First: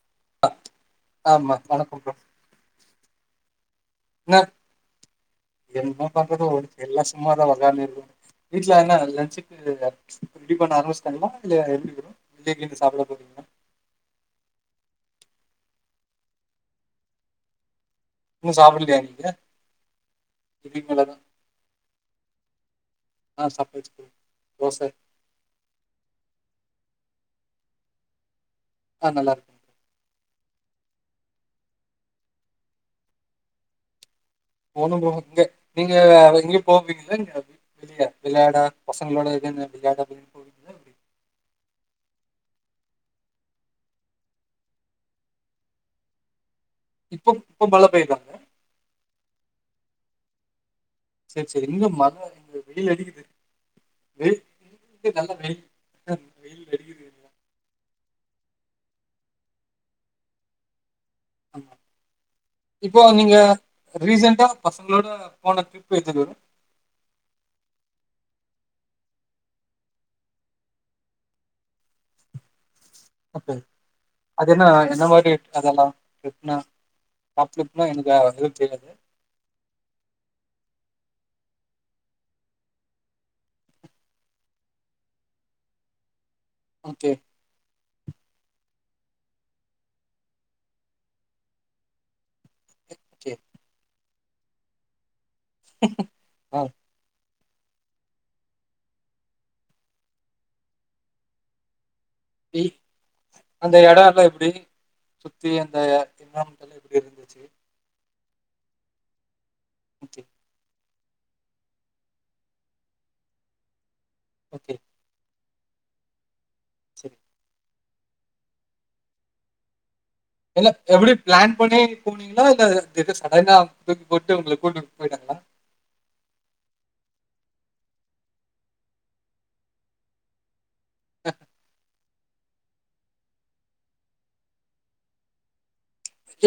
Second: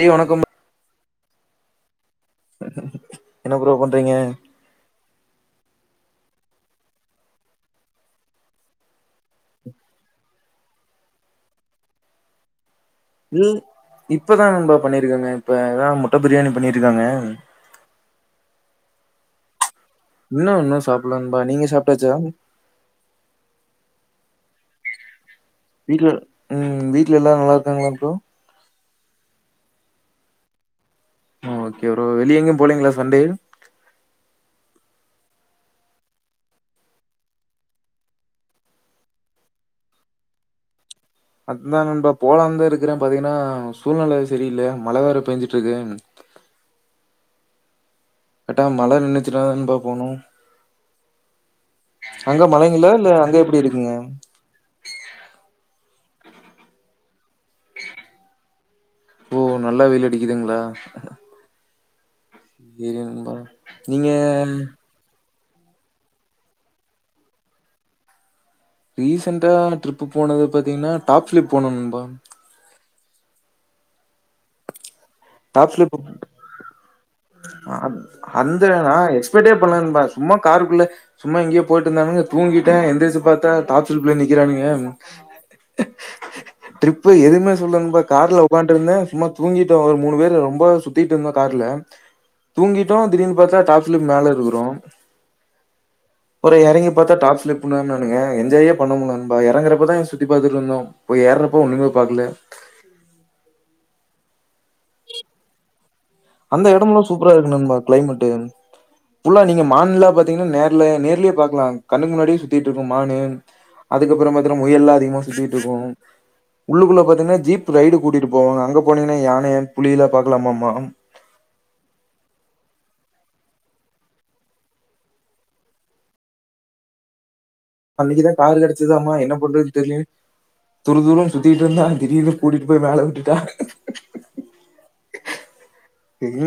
றி வணக்கம் ஆமா வணக்கம் ப்ரோ என்ன ப்ரோ பண் றிங்க என்ன என்ன பண்றது ஓ எல்லா சும்மாதா ஒக்காந்துருக்கோ வீட்ல என்ன லன்ச்சுக்கு ரெடி பண்ண ஆரம்மிச்சுட்டாங்களா இல்ல எப்டி ப்ரோ வெளிய எங்யது மீ இப்பதாநண்பா பண்ணிருக்காங்க இப்ப த முட்ட பிரியாணி பண்ணிருக்காங்க இன்னு சாப்பில்லயா நீங்க இன்னு இன்னு இதுக்கு மேலதா சாப்புல்ல நண்பா நீங்க சாப்டாச்சா? ஆ சாப்டாச்சு ப்ரோ தோச வீட்ல ம் வீட்ல எல்லா நல்லாருக்காங்ளா ப்ரோ? ஆ நல்லாருக்காங்க ஆ ஓகே ப்ரோ வெளிய எங்யு போலிங்களா சண்டே போனு போனு இங்க நீங்க எங்யு போவீங்கள்ல நீங்க வெளிய விள்யாட பசங்களோட இதென்ன விள்யாட அப்டின் போவீங்கள்ல அப்டி அதுதா நண்பா போலாம்ந்தா இருக்குறே பாத்தீங்கனா சூழ்நலை சரியில்ல மழ வேற பேஞ்சுட்ருக்கு இப்பொ இப்போ மழ பெய்தா கட்டா மழ நின்னுச்சுனாதா நண்பா போனு சேர் சேரி இங்க மழ இங்க வெயில் இல்ல அடிக்குது அங்க எப்டி இருக்குங்க வெயில் இங்க நல்ல வெயில் என்ன வெயில் அடிகிது ஓ நல்லா வெயில் அடிக்குதுங்ளா ஆ இப்போ நண்பா நீங்க நீங்க ரீசண்டா பசங்களோட போன ட்ரிப் எது வரு ரீசென்டா ட்ரிப் போனது பாத்தீங்கன்னா டாப் லிப் போனோம் ப்ரோ அப்போ அது என்ன என்ன மாரி அதெல்லாம் டாப்சிளிப் ட்ரிப்னா டாப் ட்ரிப்னா எனக்கு எதுவும் அந்த தெரியாது. அ எக்ஸ்பெட்ஏ பண்ணல நண்பா சும்மா காருக்குள்ள சும்மா இங்கயே போயிட்டு இருந்தானுங்க தூங்கிட்டே எந்துருச்சு பார்த்தா டாப் சிளிப் நிக்கிறானுங்க ஓகே, ட்ரிப்பு எதுவுமே சொல்லல நண்பா கார்ல உட்காண்ட்டு இருந்தேன் சும்மா தூங்கி ஒரு மூணு பேர் ரொம்ப சுத்திட்டு இருந்தோம் கார்ல தூங்கிட்டோம் ஓகே. திடீர்னு பாத்தா டாப்சிளிப் மேல தூரம் ஆ அப்பறோம் இறங்கி பாத்தா டாப்ஸ்லிப் ன்னங்க என்ஜாயே பண்ண முள்ள இறங்கறப்பதா சுத்தி பாத்துட்டுஇருந்தோம் போய் எறப்ப ஒண்ணுமே பகல இ அந்த இடம் எல்லாம் எப்படி சுத்தி அந்த அந்த என்விரான்மென்ட்லாம் இடம் எப்படி எல்லாம் சூப்பரா இருந்துச்சு? இருக்கு நண்பா கிளைமேட் புள்ளா இல்ல நீங்க மான் எல்லாம் ஓகே, பாத்தீங்கன்னா நே நேர்லயே பாக்கலாம் கண்ணுக்கு முன்னாடியே சுத்திட்டு இருக்கும் மானு அதுக்கப்புறம் பாத்தீங்கனா ஓகே. முயல்லாம் அதிகமா சுத்தி போகும் உள்ளுக்குள்ள சரி. பாத்திங்கன்னா ஜீப் ரைடு கூட்டிட்டு போவாங்க அங்க போனிங்கன்னா யானைய புலியிலாம் இல்ல பார்கக்கலாமாமமா எப்படி பிளான் பண்ணி போனீங்களா இல்ல சடனா ட்ரிப் போட்டு உங்கள கூட்டிட்டு போயிட்டாங்களா அன்னைக்குதான் காரு கிடைச்சதமா என்ன பண்றதுன்னு தெரியலேயென்னு துரு துருனு சுத்திட்டு இருந்தா திடீர்னு கூட்டிட்டு போய் மேல விட்டுட்டா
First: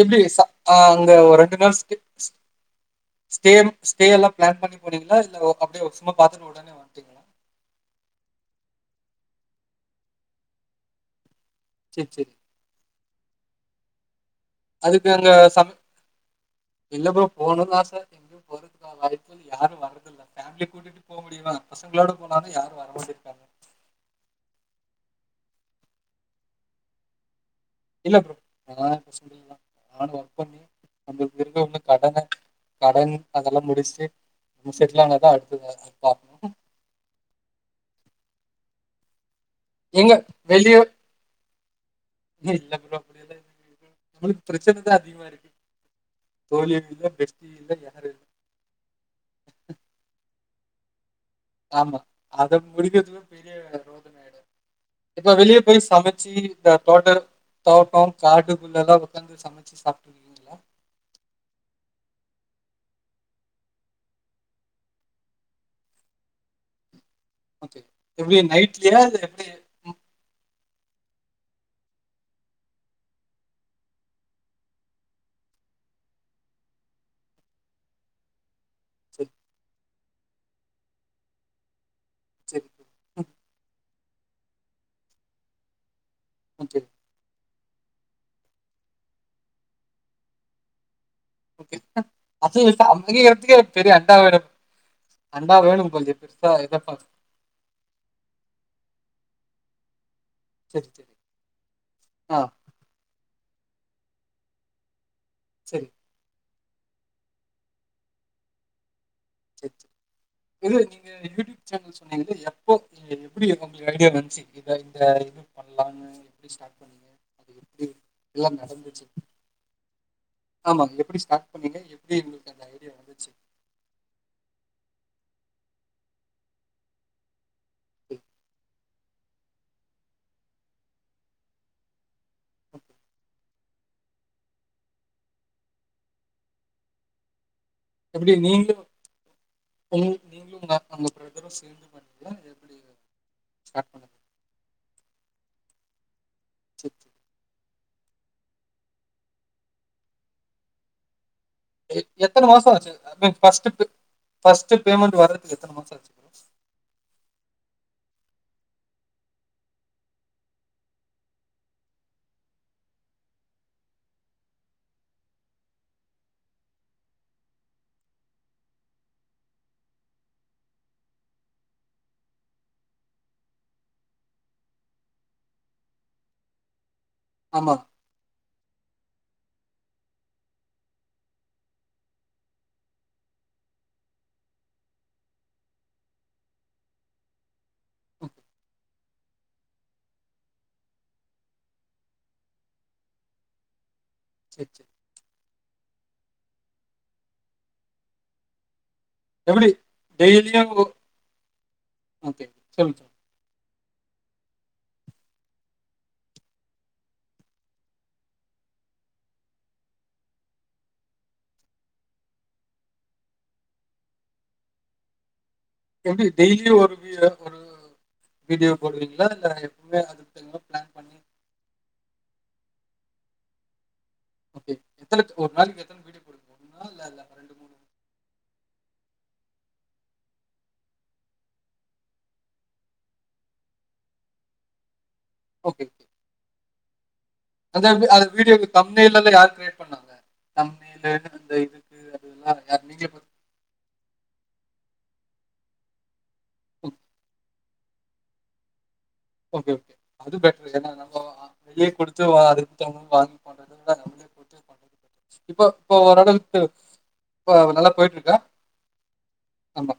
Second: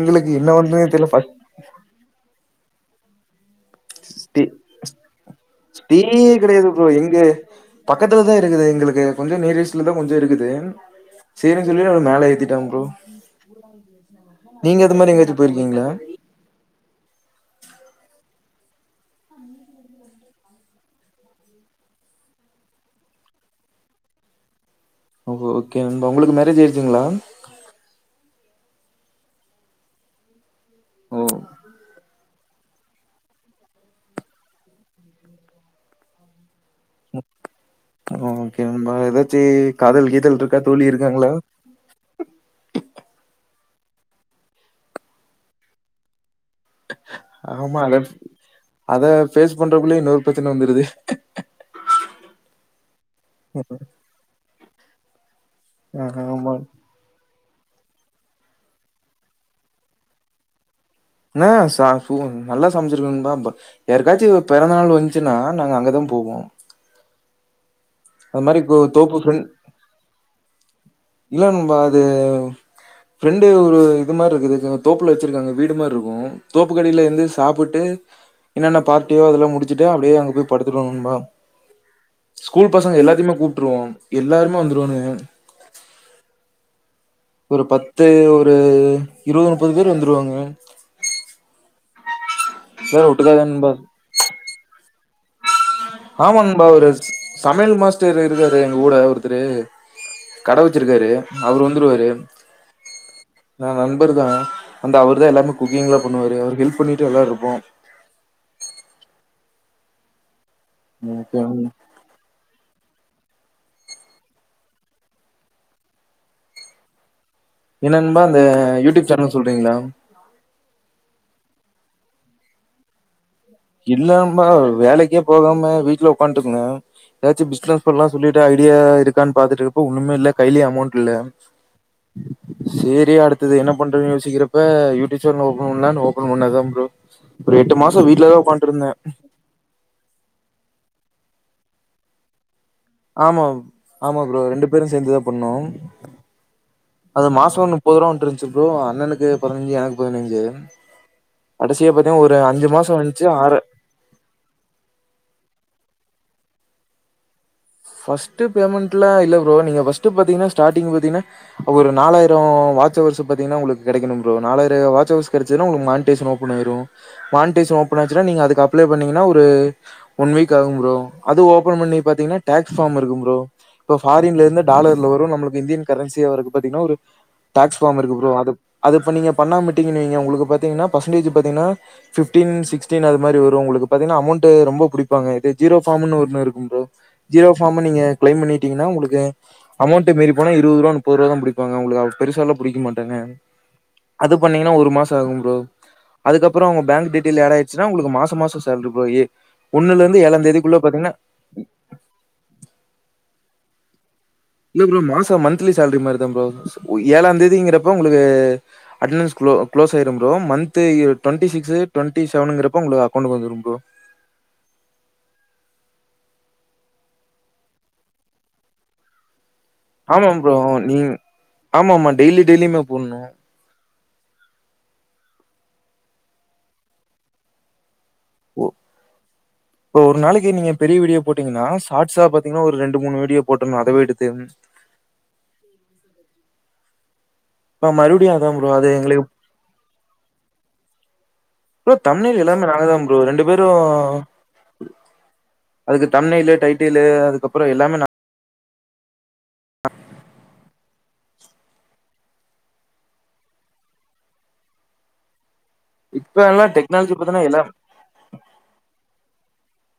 எப்படி என்ன பண்றதுனே ஆஹ் தெரியல அங்க ஒரு ரெண்டு நாள் ஸ்டே ஸ்டே ஸ்டே எல்லாம் பிளான் பண்ணி போனீங்களா? இல்ல அப்படியே ஸ்டே சும்மா பார்த்துட்டு கெடையாது உடனே ப்ரோ எங்க வந்துட்டீங்களா? பக்கத்துலதான் இருக்குது எங்களுக்கு கொஞ்சம் லேடீஸ் ல தான் கொஞ்சம் இருக்குது செரின்னனு சொல்லி ஒரு சரி, மேலே சரி. ஏத்திட்டாங்க ப்ரோ [unintelligible] அது அதுக்கு மாரி அங்க எங்கயாச்சு சப் போயிருக்கீங்களா இல்ல ப்ரோ போனும் தான் சார் எங்யும் போறதுக்கான வாய்ப்பு யாரு வர்றதில்ல ஃபேம்லிய கூட்டிட்டு போ முடியுமா பசங்களோட போனாதா யாரு வர மாட்டிக்றாங்க ஓ ஓகே நண்பா உங்களுக்கு மேரேஜ் ஆயிருச்சுங்ளா? இல்ல ப்ரோ நா இப்ப சிங்கிள் தா நானு ஒர்க் பண்ணி ஓ நம்பள்க்கு இருக்க ஒன்னு கடன கடன் அதல்லா முடிச்ட்டு நம்ம செட்லானாதா அடுத்து எதாச்சு பாக்கணு ஒ ஓகே நண்பா எதா ச்சி காதல் எங்க கீதல்ருக்கா வெளிய தோழி இருக்காங்களா? [inaudible] இல்ல ப்ரோ அப்டியல்லா [inaudible] நம்மளுக் பிரச்சனதா அதிகமா இருக்கு தோழி இல்ல பெஸ்டி இல்ல ஆமால யாரு இல்ல அத ஃபேஸ் பண்றக்குள்ள இன்னொரு பிர ச்சன வந்துருது ஆமா அத முடிக்கிறதுவ பெரிய ரோதன ஆயிடு இப்ப வெளிய போய் ஆ சமச்சி ஆமா இந்த தோட்ட தோட்டம் காட்டுக்குள்லெல்லா ஒக்காந்து சமச்சு சாப்ட்ருகீங்ளா? ஆ ச சு நல்லா சமச்சுருக்கொ நண்பா ப யாருக்காச்சு பெறந்த நாள் வன்ச்சுன்னா நாங்க அங்கதா போவோம் ஓகே எப்டி அன்மாரி கோ நைட்லயா இல்ல தோப்பு ஃப்ரெண் எப்டி? ம் இல்ல நண்பா அது ஃப்ரெண்டு ஒரு இது மாரிருக்குதச்சாங்க தோப்புல வச்சிருக்காங்க வீடு மார்ருக்கு தோப்புக்கடியில இருந்து சாப்புட்டு என்னன்ன பார்டியோ சரி அதுலா முடுச்சுட் ட்டு அப்டியே அங்க போய் படுத்துருவோ நண்பா சரி ஸ்கூல் பசங்க எல்லாத்தைமே கூப்ட்ருவோ எல்லாருமே வந்துருவானுக ஓகே ஒரு பத்து ஒரு இருவது முப்பது பேர் வந்துருவாங்க ஓகே அசைவ எல்லாரு ஒட்டுக்காதா சமக்கிறதுக்கே நண்பா ஒர் பெரிய அண்டா வேணு ஆமா நண்பா ஒரு சமையல் மாஸ்டர் இருக்காரு எங்க கூட ஒருத்தரு கட சரி வச்சுருக்காரு சரி. அவரு வந்துருவாரு ஆ நா நண்பர் தா வந்து அவ ருதா எல்லாமே சரி குக்கிங்லா பண்ணுவாரு அவர் ஹெல் ப் பண்ணிட்டு எல்லாருப்போ செர் செ இல்ல நீங்க யூடியூப் சேனல் சொன்னீங்லே எப்போ [unintelligible] எப்புடி ஒங்களுக்கு ஐடியா வன்ச்சி இத இந்த இது பண்லான்னு எப்டி ஸ்டார்ட் பண்ணீங்க அது எப்டி என்ன நண்பா அந்த எல்லா நடந்துச்சு? யூடியூப் சேனல் சொல்றீங்ளா? ஆமா எப்டி ஸ்டார்ட் பண்ணீங்க எப்டி உங்ளுக்கு அந்த ஐடியா வந்துச்சு? இல்ல நண்பா வேலைக்கே போகாம வீட்ல உக்கான்ட்ருந்தே எதாச்சு பிஸ் னஸ் பண்லா சொல்லிட்டு ஐடியா இ ருக்கான்னு பாத்துட்டு இருக்கப்ப ஒண்ணுமே இல்ல கையிலயே அமௌன்ட் இல்ல சேரி அடுத் டுத்தது என்ன பண்றது யோசிக்கிறப்ப யூடுப் சேனல் ஓபன் பண்ணலானு ஓபன் பண்ணாதா ப்ரோ ஒரு எட்டு மாச வீட்லதா நீங்க உ நீங்களு அங்க ப்ரதரு சேந்து பண்ணிங்கலா ஆமா ஆமா ப்ரோ ரெண்டு பேரு சேந்துதா பண்ணோ சேரி அத மாசோனு போரோ வந்துருச்சு ப்ரோ அண்ணனுக்கு பதினஞ்சு எனக்கு பதினஞ்சு கடைசியா பாத்தீங்கன்னா ஒரு எத்தன மாச அஞ்சு ஆச்சு மாசம் வந்துச்சு ஆறு ஃபஸ்ட் பே ஃபஸ்ட் பேமெண்ட் வர்துக்கு எத்தன மாச ஆச்சு [inaudible] ஃபஸ்ட் பேமெண்ட்ல இல்ல ப்ரோ நீங்க ஃபஸ்ட் பாத்தீங்கன்னா ஸ்டார்ட் பாத்தீங்கன்னா ஒரு நாலாயிர வாட்ச வர்ஸ் பாத்தீங்கன்னா உங்களுக்கு கெடக்கனு ப்ரோ நாயிர வாட்ச ஹவர்ஸ் கெடச்சதுனா உங்களுக்கு மான்டீசன் ஓபன் ஆய்ரு மான்டீஷன் ஓபன் ஆச்சுனா நீங்க அதுக்கு அப்லே பண்ணீங்கன்னா ஒரு ஒன் வீக் ஆகோ ப்ரோ அது ஓபன் பண்ணி பாத்தீங்கன்னா டேஸ்ஃபார்ம் இருக்கு ப்ரோ இப்ப ஃபாரின்ல இருந்து டாலர்ல வரு நம்மளுக்கு இந்தியன் கரன்சியா வர்றக்கு பாத்தீங்கன்னா ஒரு ஆமா டாக்ஸ் ஃபாம் இருக்கு ப்ரோ அது அது பண்ணீங்க பண்ணா விட்டிங்கவைங்க உங்களுகு பாத்தீங்கன்னா பர்சன்டேஜ் பாத்தீங்கா ஃபிப்டீன் சிக்ஸ்டீன் அது மாதிரி வரு உங்களுக்கு பாத்தீங்கன்னா அமௌன்ட் ரொம்ப புடிப்பாங்க இது ஜீரோ ஃபார்ம்னு ஒன்னு இருக்கு ப்ரோ ஜீரோ ஃபாம் நீங்க கிளைம் பண்ணிட்டீங்கன்னா உங்களுக்கு அமௌண்ட் மீறி போனா இருது ரூபா முப்பது ரூபா தா புடிப்பாங்க உங்களுக்கு பெருசால எல்லா புடிக்க மாட்டாங்க அது சேரி பண்ணீங்கன்னா சேரி ஒரு மாச ஆகு ப்ரோ அதுக்கப்பற உங்க பேங்க் டிடேயல் ஏடாயிருச்சுனா உங்களுக்கு மாச மாசம் சேல்ரி கோஎட் எப்டி ஒண்ணுலருந்து டெய்லியு ஏழாந்தேதிக்குள்ள பாத்தீங்ன்னா ஓகே சொல்லுங் சொல் இல்ல ப்ரோ மாச மந்த்லி சேல்ரி மாரி தா ப்ரோ ஏழாந்தேதிங்கறப்ப உங்களுக்கு அட்னன்ஸ் க்ளோ க்ளோஸ் ஆயிரு bro month twenty six twenty செவனுங்கறப்ப உங்களுக்கு அக்கொன்ட்கு வந்துரு ப்ரோ எப்டி டெய்லியு ஒரு ஒரு வீடியோ போட்ரீங்களா இல்ல எப்பவுமே அதுக்கு ஆமாாம் ப்ரோ எதனா பிளான் நீ பண்ணி ஆமாமா டெய்லி டெய்லி மே போண்ணு ஓகே எத்தன ஒரு நாளக்கு எத்தன வீடியோ போடுவிங்க ஒன்னா இல்ல ரெண்டு மூணு ஓ இப்ப ஒரு நாளக்கு நீங்க பெரிய வீடியோ போட்டீங்கன்னா சாட்ஸா பாத்தீங்கன்னா ஒரு ரெண்டு மூணு வீடியோ போட்றணு அதவே எடுத்து ஓகே அந்த இப்ப அந்த மறுபடியு அதா வீடியோக்கு ப்ரோ அது தமிழு எங்களுக்கு எல்லா யாரு க்ரியேட் பண்ணாங்க தமிழு அந்த ப்ரோ இதுக்கு தம்ப்நெயில் அததுல்லா எல்லாமே யா நாங்க தா நீங்க ப்ரோ பா ரெண்டு பேரு அதுக்கு தண்ணிலு டைட்டீலு அதுக்குப் அப்றோ எல்லாமே நா ஓகே ஓகே அது பெட்டரு ஏனா நாம வெளியே குடுத்து அடுத்துவங்க வாங்கி பண்றத விட நம்மளே குடுத்து பண்றது எவ்ளோ பெட்டரு இப்ப இப்ப ஓரளவுக்கு எல்லா டெக்னாலஜி பாத்தீன்னா இப்ப எல்லா நல்லா போயிட்ருக்கா ஆமா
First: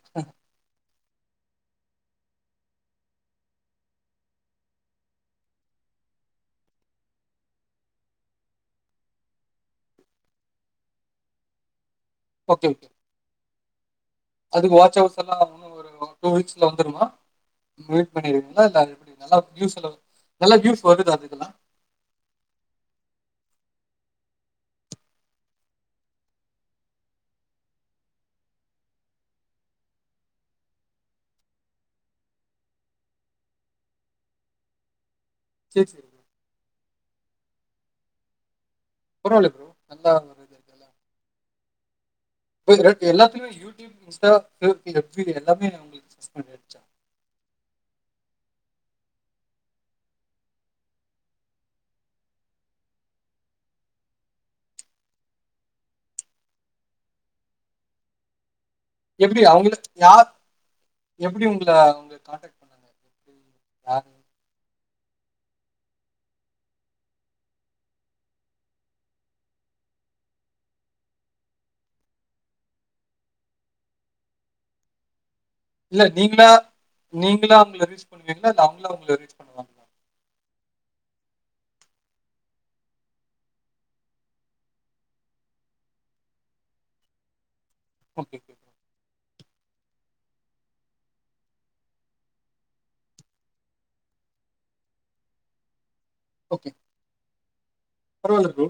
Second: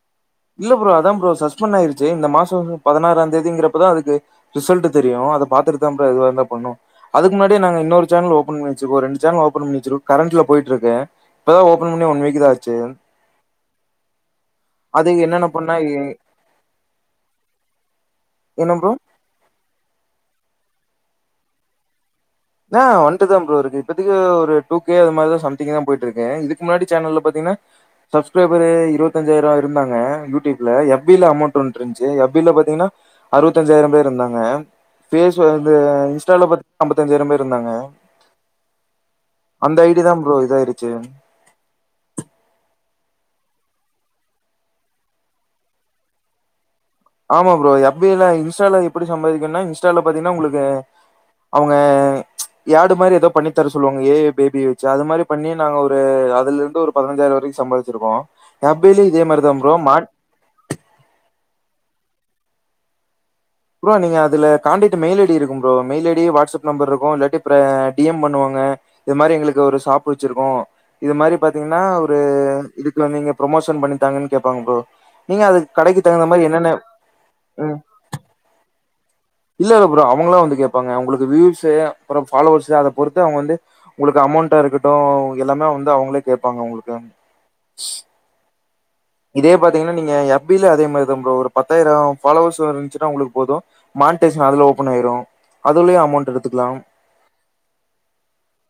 இல்ல ப்ரோ அதா ப்ரோ சஸ்பெண்ட் ஆயிருச்சு இந்த மாசோ வந்து பதனாறாந்தேதிங்கறப்பதா அதுக்கு ரிசல்ட்டு தெரியு. அத பாத்துட்டுதா ப்ரோ எதுவா இருந்தா பண்ணு அதுக்கு முன்னாடியே நாங்க இன்னொரு சேனல் ஓபன் பண்ணி வச்சிருக்கோ ரெண்டு சேனல் ஓபன் பண்ணி வச்சிருக்கோ கரண்ட்ல போயிட்ருக்கே இப்பதா ஓ ப்பன் பண்ணி ஒன் வீக்தா ஓகே, ஆச்சு. ஓகே. அதுக்கு வாட்ச் அது ஹவர்ஸ் எல்லா என்னென்ன இன்னு பண்ணா ஒரு ஆ டூ வீக்ஸ்ல வந்துருமா ரிலீஸ் பண்ணிருவீங்களா என்ன இல்ல ப்ரோ அது எப்டி நல்லா வியூஸ் எல்லா நல்லா வியூஸ் இப்ப வந்துட்டு அதுக்கல்லா ஆ வந்ட்டுதா ப்ரோ இருக்கு இப்பத்தக்கி ஒரு டூ கே அது மாரிதா சம்திங்தா போயிட்ருக்கு இதுக்கு முன்னாடி சேனல்ல பாத்தீங்கன்னா சப்ஸ்கிரைபரு இருபத்தஞ்சாயிரோ இருந்தாங்க யூடியூப்ல எஃப் பி ல அமௌண்ட் வந்ட்டு இருந்துச்சு எஃப் பி ல பாத்தீங்கன்னா அறுவத்தஞ்சாயிரம் பேர் இருந்தாங்க ஃபேஸ் அது சரி, சரி ப்ரோ. இன்ஸ்டால பாத் அம்பத் தஞ்சாயரம் பேர் இருந்தாங்க பரவால்ல ப்ரோ. அந்த ஐ டி நல்லா தா ப்ரோ வருது இதாயிருச்சு இதெல்லாம். ப்ரோக்கு எல்லாத்துலயுமே யூடியூப் இன்ஸ்டா [unintelligible] எஃப் பி எல்லாமே உங்களுக்கு சஸ்பண்ட் ஆயிடுச்சா ஆமா ப்ரோ எஃப் பி ல இன்ஸ்டால எப்பிடி சம்பாதிக்கணுன்னா இன்ஸ்டால பாத்தீங்கன்னா உங்களுக்கு அவங்க யேடு மாரி எதோ பண்ணித் தர சொல்லுவாங்க ஏ ஐ பேபிய வச்சு அது மாரி பண்ணி நாங்க ஒரு அதுல இருந்து ஒரு பதினஞ்சாயிரோ வரைக்கு சம்பாதிச்சிருக்கோ எஃப் பி லயு இதே எப்டி மாரிதா ப்ரோ அவங்கில்ல மாட் யார் எப்டி உங்கள அவங்க கான்டாக்ட் பண்ணாங்க எப்படி? ப்ரோ யாரு? நீங்க அதுல காண்டாக்ட் மெயில் ஐ டி இருக்கும் bro mail I D WhatsApp number இருக்கு இல்லாட்டி ப்ற டி எம் பண்ணுவாங்க இது மாரி எங்களுக்கு ஒரு ஷாப்பு வச்சிருக்கோ இது மாரி பாத்தீங்கன்னா ஒரு இதுக்கு வந்து நீங்க ப்ரொமோஷன் பண்ணித்தாங்கன்னு கேப்பாங்க ப்ரோ நீங்க அதுக்கு கடைக்கு இல்ல தகுந்த நீங்களா மாரி என்னென்ன ம் களா இல்ல அவங்களா உங்கள ரீ்ச் பண்ணுவாங்களா? ந்து கேப்பாங்க உங்களுக்கு வியூவ்ஸு அப்பறோ ஃபாலோவர்ஸு அத பொறுத்து அவங்க வந்து உங்களுக்கு அமௌண்ட்டா இருக்கட்டு எல்லாமே வந்து அவங்களே கேப்பாங்க உங்களுக்காண்டி ஓகே ஓக இதே பாத்தீங்கன்னா நீங்க எஃப் பி ல அதே மாரிதா ப்ரோ ஒரு பத்தாயிரோ ஃபாலோவர்ஸ் இருந்துச்சுனா உங்களுக்கு போது மானிடிஷேன் அதுல ஓபன் ஆயிரு அதுலயு அ அமௌண்ட் ஓகே. எடுத்துக்கலாம் பரவால்ல ப்ரோ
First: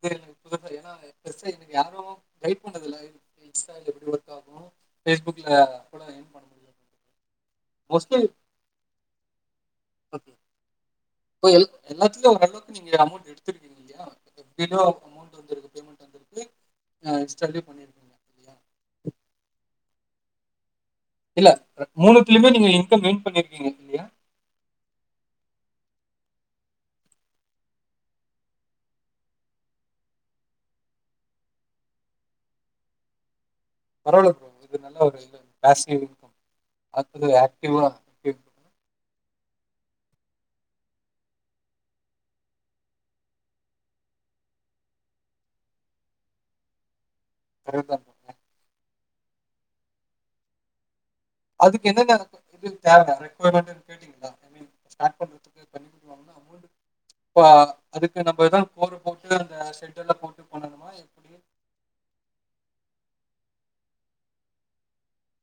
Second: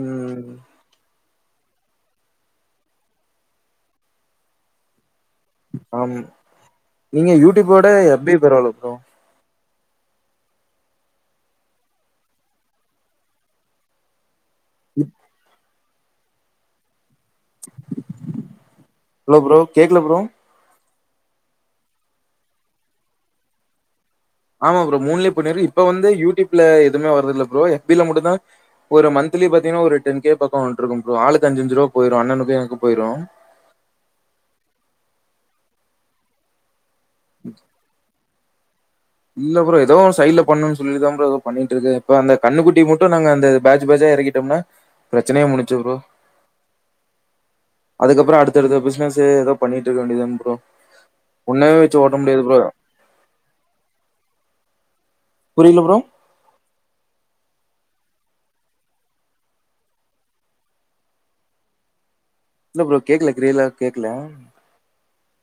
ம் ஏன்னா பெருசா இதுக்கு யாரு கைட் பண்றது இல்ல இது இன்ஸ்டால எப்பிடி ஒர்க் ஆகு ஆம் இங்க யூடியூப விட மோஸ்ட்லி எஃப் பி பரவால்ல ப்ரோ ஓகே இப்போ எல் எல்லாத்துலயு ஓரளவுக்கு நீங்க அமௌண்ட் எடுத்திருக்கீங்க இல்லயா ஓகே எஃப் பி லயு இப் அமௌண்ட் வந்திருக்கு பேமெண்ட் வந்திருக்கு ஆ இன்ஸ்டாலயு பண்ணிருக்கீங்க இல்லயா ஹலோ ப்ரோ கேக்கல ப்ரோ இல்ல அ மூணுத்தலயுமே நீங்க இன்கம் ஏர்ன் பண்ணிருக்கீங்க இல்லயா ஆமா ப்ரோ மூணுலயு இப்ப நெறி இப்ப வந்து யூடியூப்ல எதுமே வர்றதில்ல ப்ரோ எஃப் பி ல மட்டுந்தா ஒரு மன்த்லி பாத்தீங்கன்னா ஒரு டென் கே பக்கோ வந்ட்ருக்கு ப்ரோ ஆளுக்கு அஞ்சு அஞ்சு ரூவா போயிரு அண்ணணுக்கு எனக்கு போயிரு பரவால்ல ப்ரோ இது நல்ல ஒரு இது பேசிவ் இன்கம் அதுல ஆக்டிவா இ இல்ல ப்ரோ எதோ சைடு்ல பண்ணணுன்னு சொல்லிதா ப்ரோ எதோ பண்ணிட்டு இருக்கு இப்ப அந்த கன்னுக்குட்டி மட்டு நாங்க அந்த பேஜ் பேஜா எறக்கிட்டோம்னா பிரச்சனையே முடிஞ்ச்சு ப்ரோ கரெக்ட் தான் அதுக்ப்புறோ அடுத்தடுத்த பிஸ்னஸ் து எதோ பண்ணிட்டு இருக்க வேண்டிதனே ப்ரோ ஒன்னவே அதுக்கு வச்சு ஓட்ட என்னன்ன முடியாது ப்ரோ. இது தேவ ரெர்மெண்ட் கேட்டீங்களா ஸ்டார்ட் பண்றதுக்கு புரியல ப்ரோ பண்ணிடிவாங்க அமௌண்ட் அதுக்கு நம்ம ஏதான கோரு போட்டு அந்த ஷடல்ல போட்டு பண்ணணுமா எப்டி ல்ல ப்ரோ கேக்கல கிரில கேக்கல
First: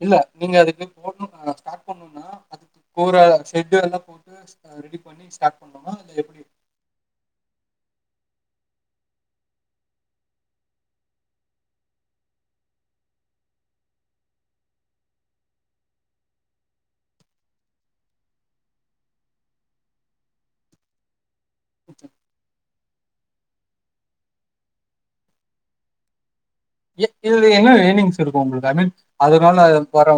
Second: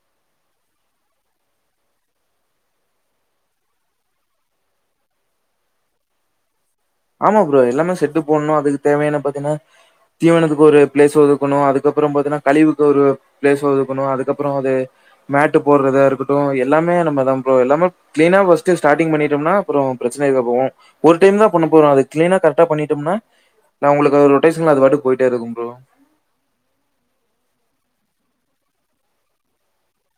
இல்ல நீங்க அதுக்கு போனும்னா ஸ்டார்ட் பண்ணும்னா அதுக்கு போற ஷட்டு எல்லாம் போட்டு ரெடி பண்ணி ஸ்டார்ட் பண்ணும்னா இல்ல எப்டி ன்ன ப்ரோ எல்லாமே செட்டு போடுனு அதுக்கு தேவையானா பாத்தினா தீவனத்துக்கு ஒரு பிளேஸ் ஒதுக்கணு அதுக்கப்றோ பாத்தினா கழிவுக்கு ஒரு பிளேஸ் ஒதுக்கணு அதுக்கப்புறோ அது மேட்டு போடுறதா இருக்கட்டும் எல்லாமே நம்ம தா ப்ரோ எல்லாமே க்ளீனா ஃபஸ்ட் ஸ்டாட்டிங் பண்ணிட்டோம்னா அப்றோ பிரச்சனைக்கபோவு ஒரு டைம் தா பண்ண போறோ அத கிளீனா கரெக்டா பண்ணி எப்நா நா உங்களுக்கு ரொட்டேஷன் அது பாட் போயிட்டே இருக்கு ப்ரோ எ இது என்ன எனிங்ஸ் இருக்கு உங்களுக்கு ஐ மீன் அதனால வர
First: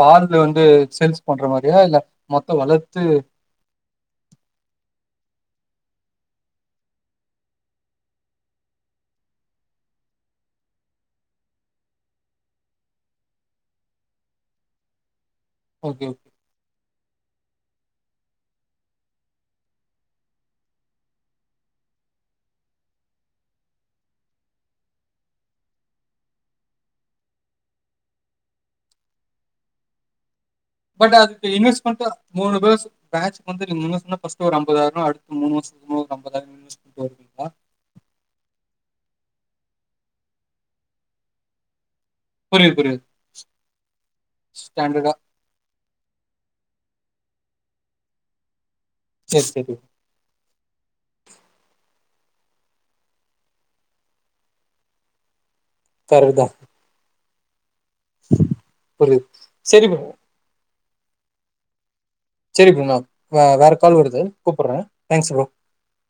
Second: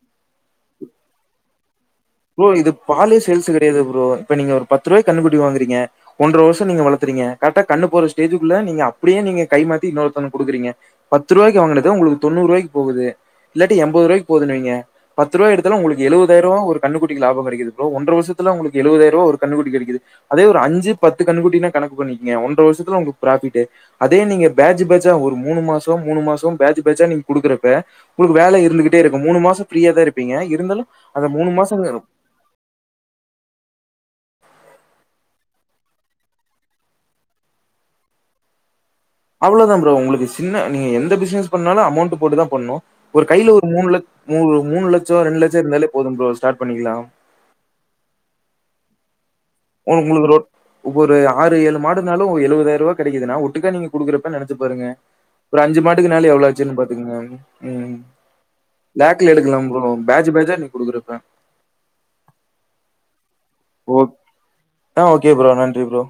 பாரு இதுலவந்து சேல்ஸ் பண்ற மாரி ஏ இல்ல ப்ரோ மொத்தம் இது வளர்த்து பாலே சேல்ஸ் கெடையாது ப்ரோ இப்ப நீங்க ஒரு பத்து ரூவாய்க் கன்னுக்குட்டி வாங்குறீங்க ஒன்றர வருஷோ நீங்க வளத்ரீங்க கரெக்டா கண்ணு போற ஸ்டேஜுக்குள்ள நீங்க அப்டியே நீங்க கைமாத்தி இன்னொருத்தங்ளுக் குடுக்குறீங்க பத்து ருவாய்க்கு வாங்குனது உங்களுக்கு தொண்ணூறு ரூவாய்க்கு போகுது இல்லாட்டி என்பது ரூவாய்கு போகுதுனுவைங்க பத்து ரூவா எடுத்தாலே உங்களுக் ஓகே எழுவதாயிருவா ஒரு கண்ணு குட்டிக்கு லாபோ கெடைக்குது ப்ரோ ஒன்றர வருஷத்துல உங்களுக்கு எழுவதாயிருவா ஒரு கண்ணு குட்டிக்கு கிடைக்குது அதே ஒரு அஞ்சு பத்து கண்ணு குட்டினு கணக்கு பண்ணுகிங்க ஒன்றர வருஷத்துல உங்களுக்கு ப்ராஃபிட்டு அதே நீங்க பேட்ச் பேட்ச்சா ஒரு மூணு மாசோ மூணு மாசோ பேட்ச் பேட்ச்சா நீங்க குடுக்குறப்ப உங்களுக்கு வேல இருந்துகிட்டே இருக்கு மூணு மாசம் ஃப்ரீயா தா இருப்பீங்க இருந்தாலு அத மூணு மாசோ [inaudible] மூணு பேஸ் பேட்ச் வந்து மூணு மாசோனா ஃபஸ்ட் ஒரு அம்பதாயிரோ அடுத்த மூணு மாசோஒரு அம்பதாயிரோ வருங்ளா அவ்ளோதா ப்ரோ உங்களுக்கு சின்ன நீங்க எந்த பிஸ்னஸ் பண்ணாலு அமௌண்ட் போட்டு தா புரியுது, பண்ணு புரியுது. ஒரு கையில ஒரு மூனு லட்ச் மூனு மூனு ஸ்டாண்டர்டா லட்சோ ரெண்டு லட்சோ இருந்தாலே போது ப்ரோ ஸ்டார்ட் பண்ணிக்லாம் சரி, சரி. உங்குளுக் ரோ ஒவ்வொரு ஆறு ஏழு மாடுனாலு எழுவதாயிருவா கெடைக்குதுனா ஒட்டுக்கா நீங்க குடுக்குறப்ப நெனைச்சு பாருங்க ஒரு அஞ்சு மாட்டுக்குனாலு கரெக்ட் எவ்ளோ தான். ஆச்சுனு பாத்துக்ங்க உம் புரியுது. லேக்ல எடுக்கலா சரி ப்ரோ பேஜ் பேஜா குடுக்குறப்ப செரி புணா வேற கால் ஓக் வருது கூப்படுறே ஆ தேங்க்ஸ் ஓகே ப்ரோ நன்றி ப்ரோ.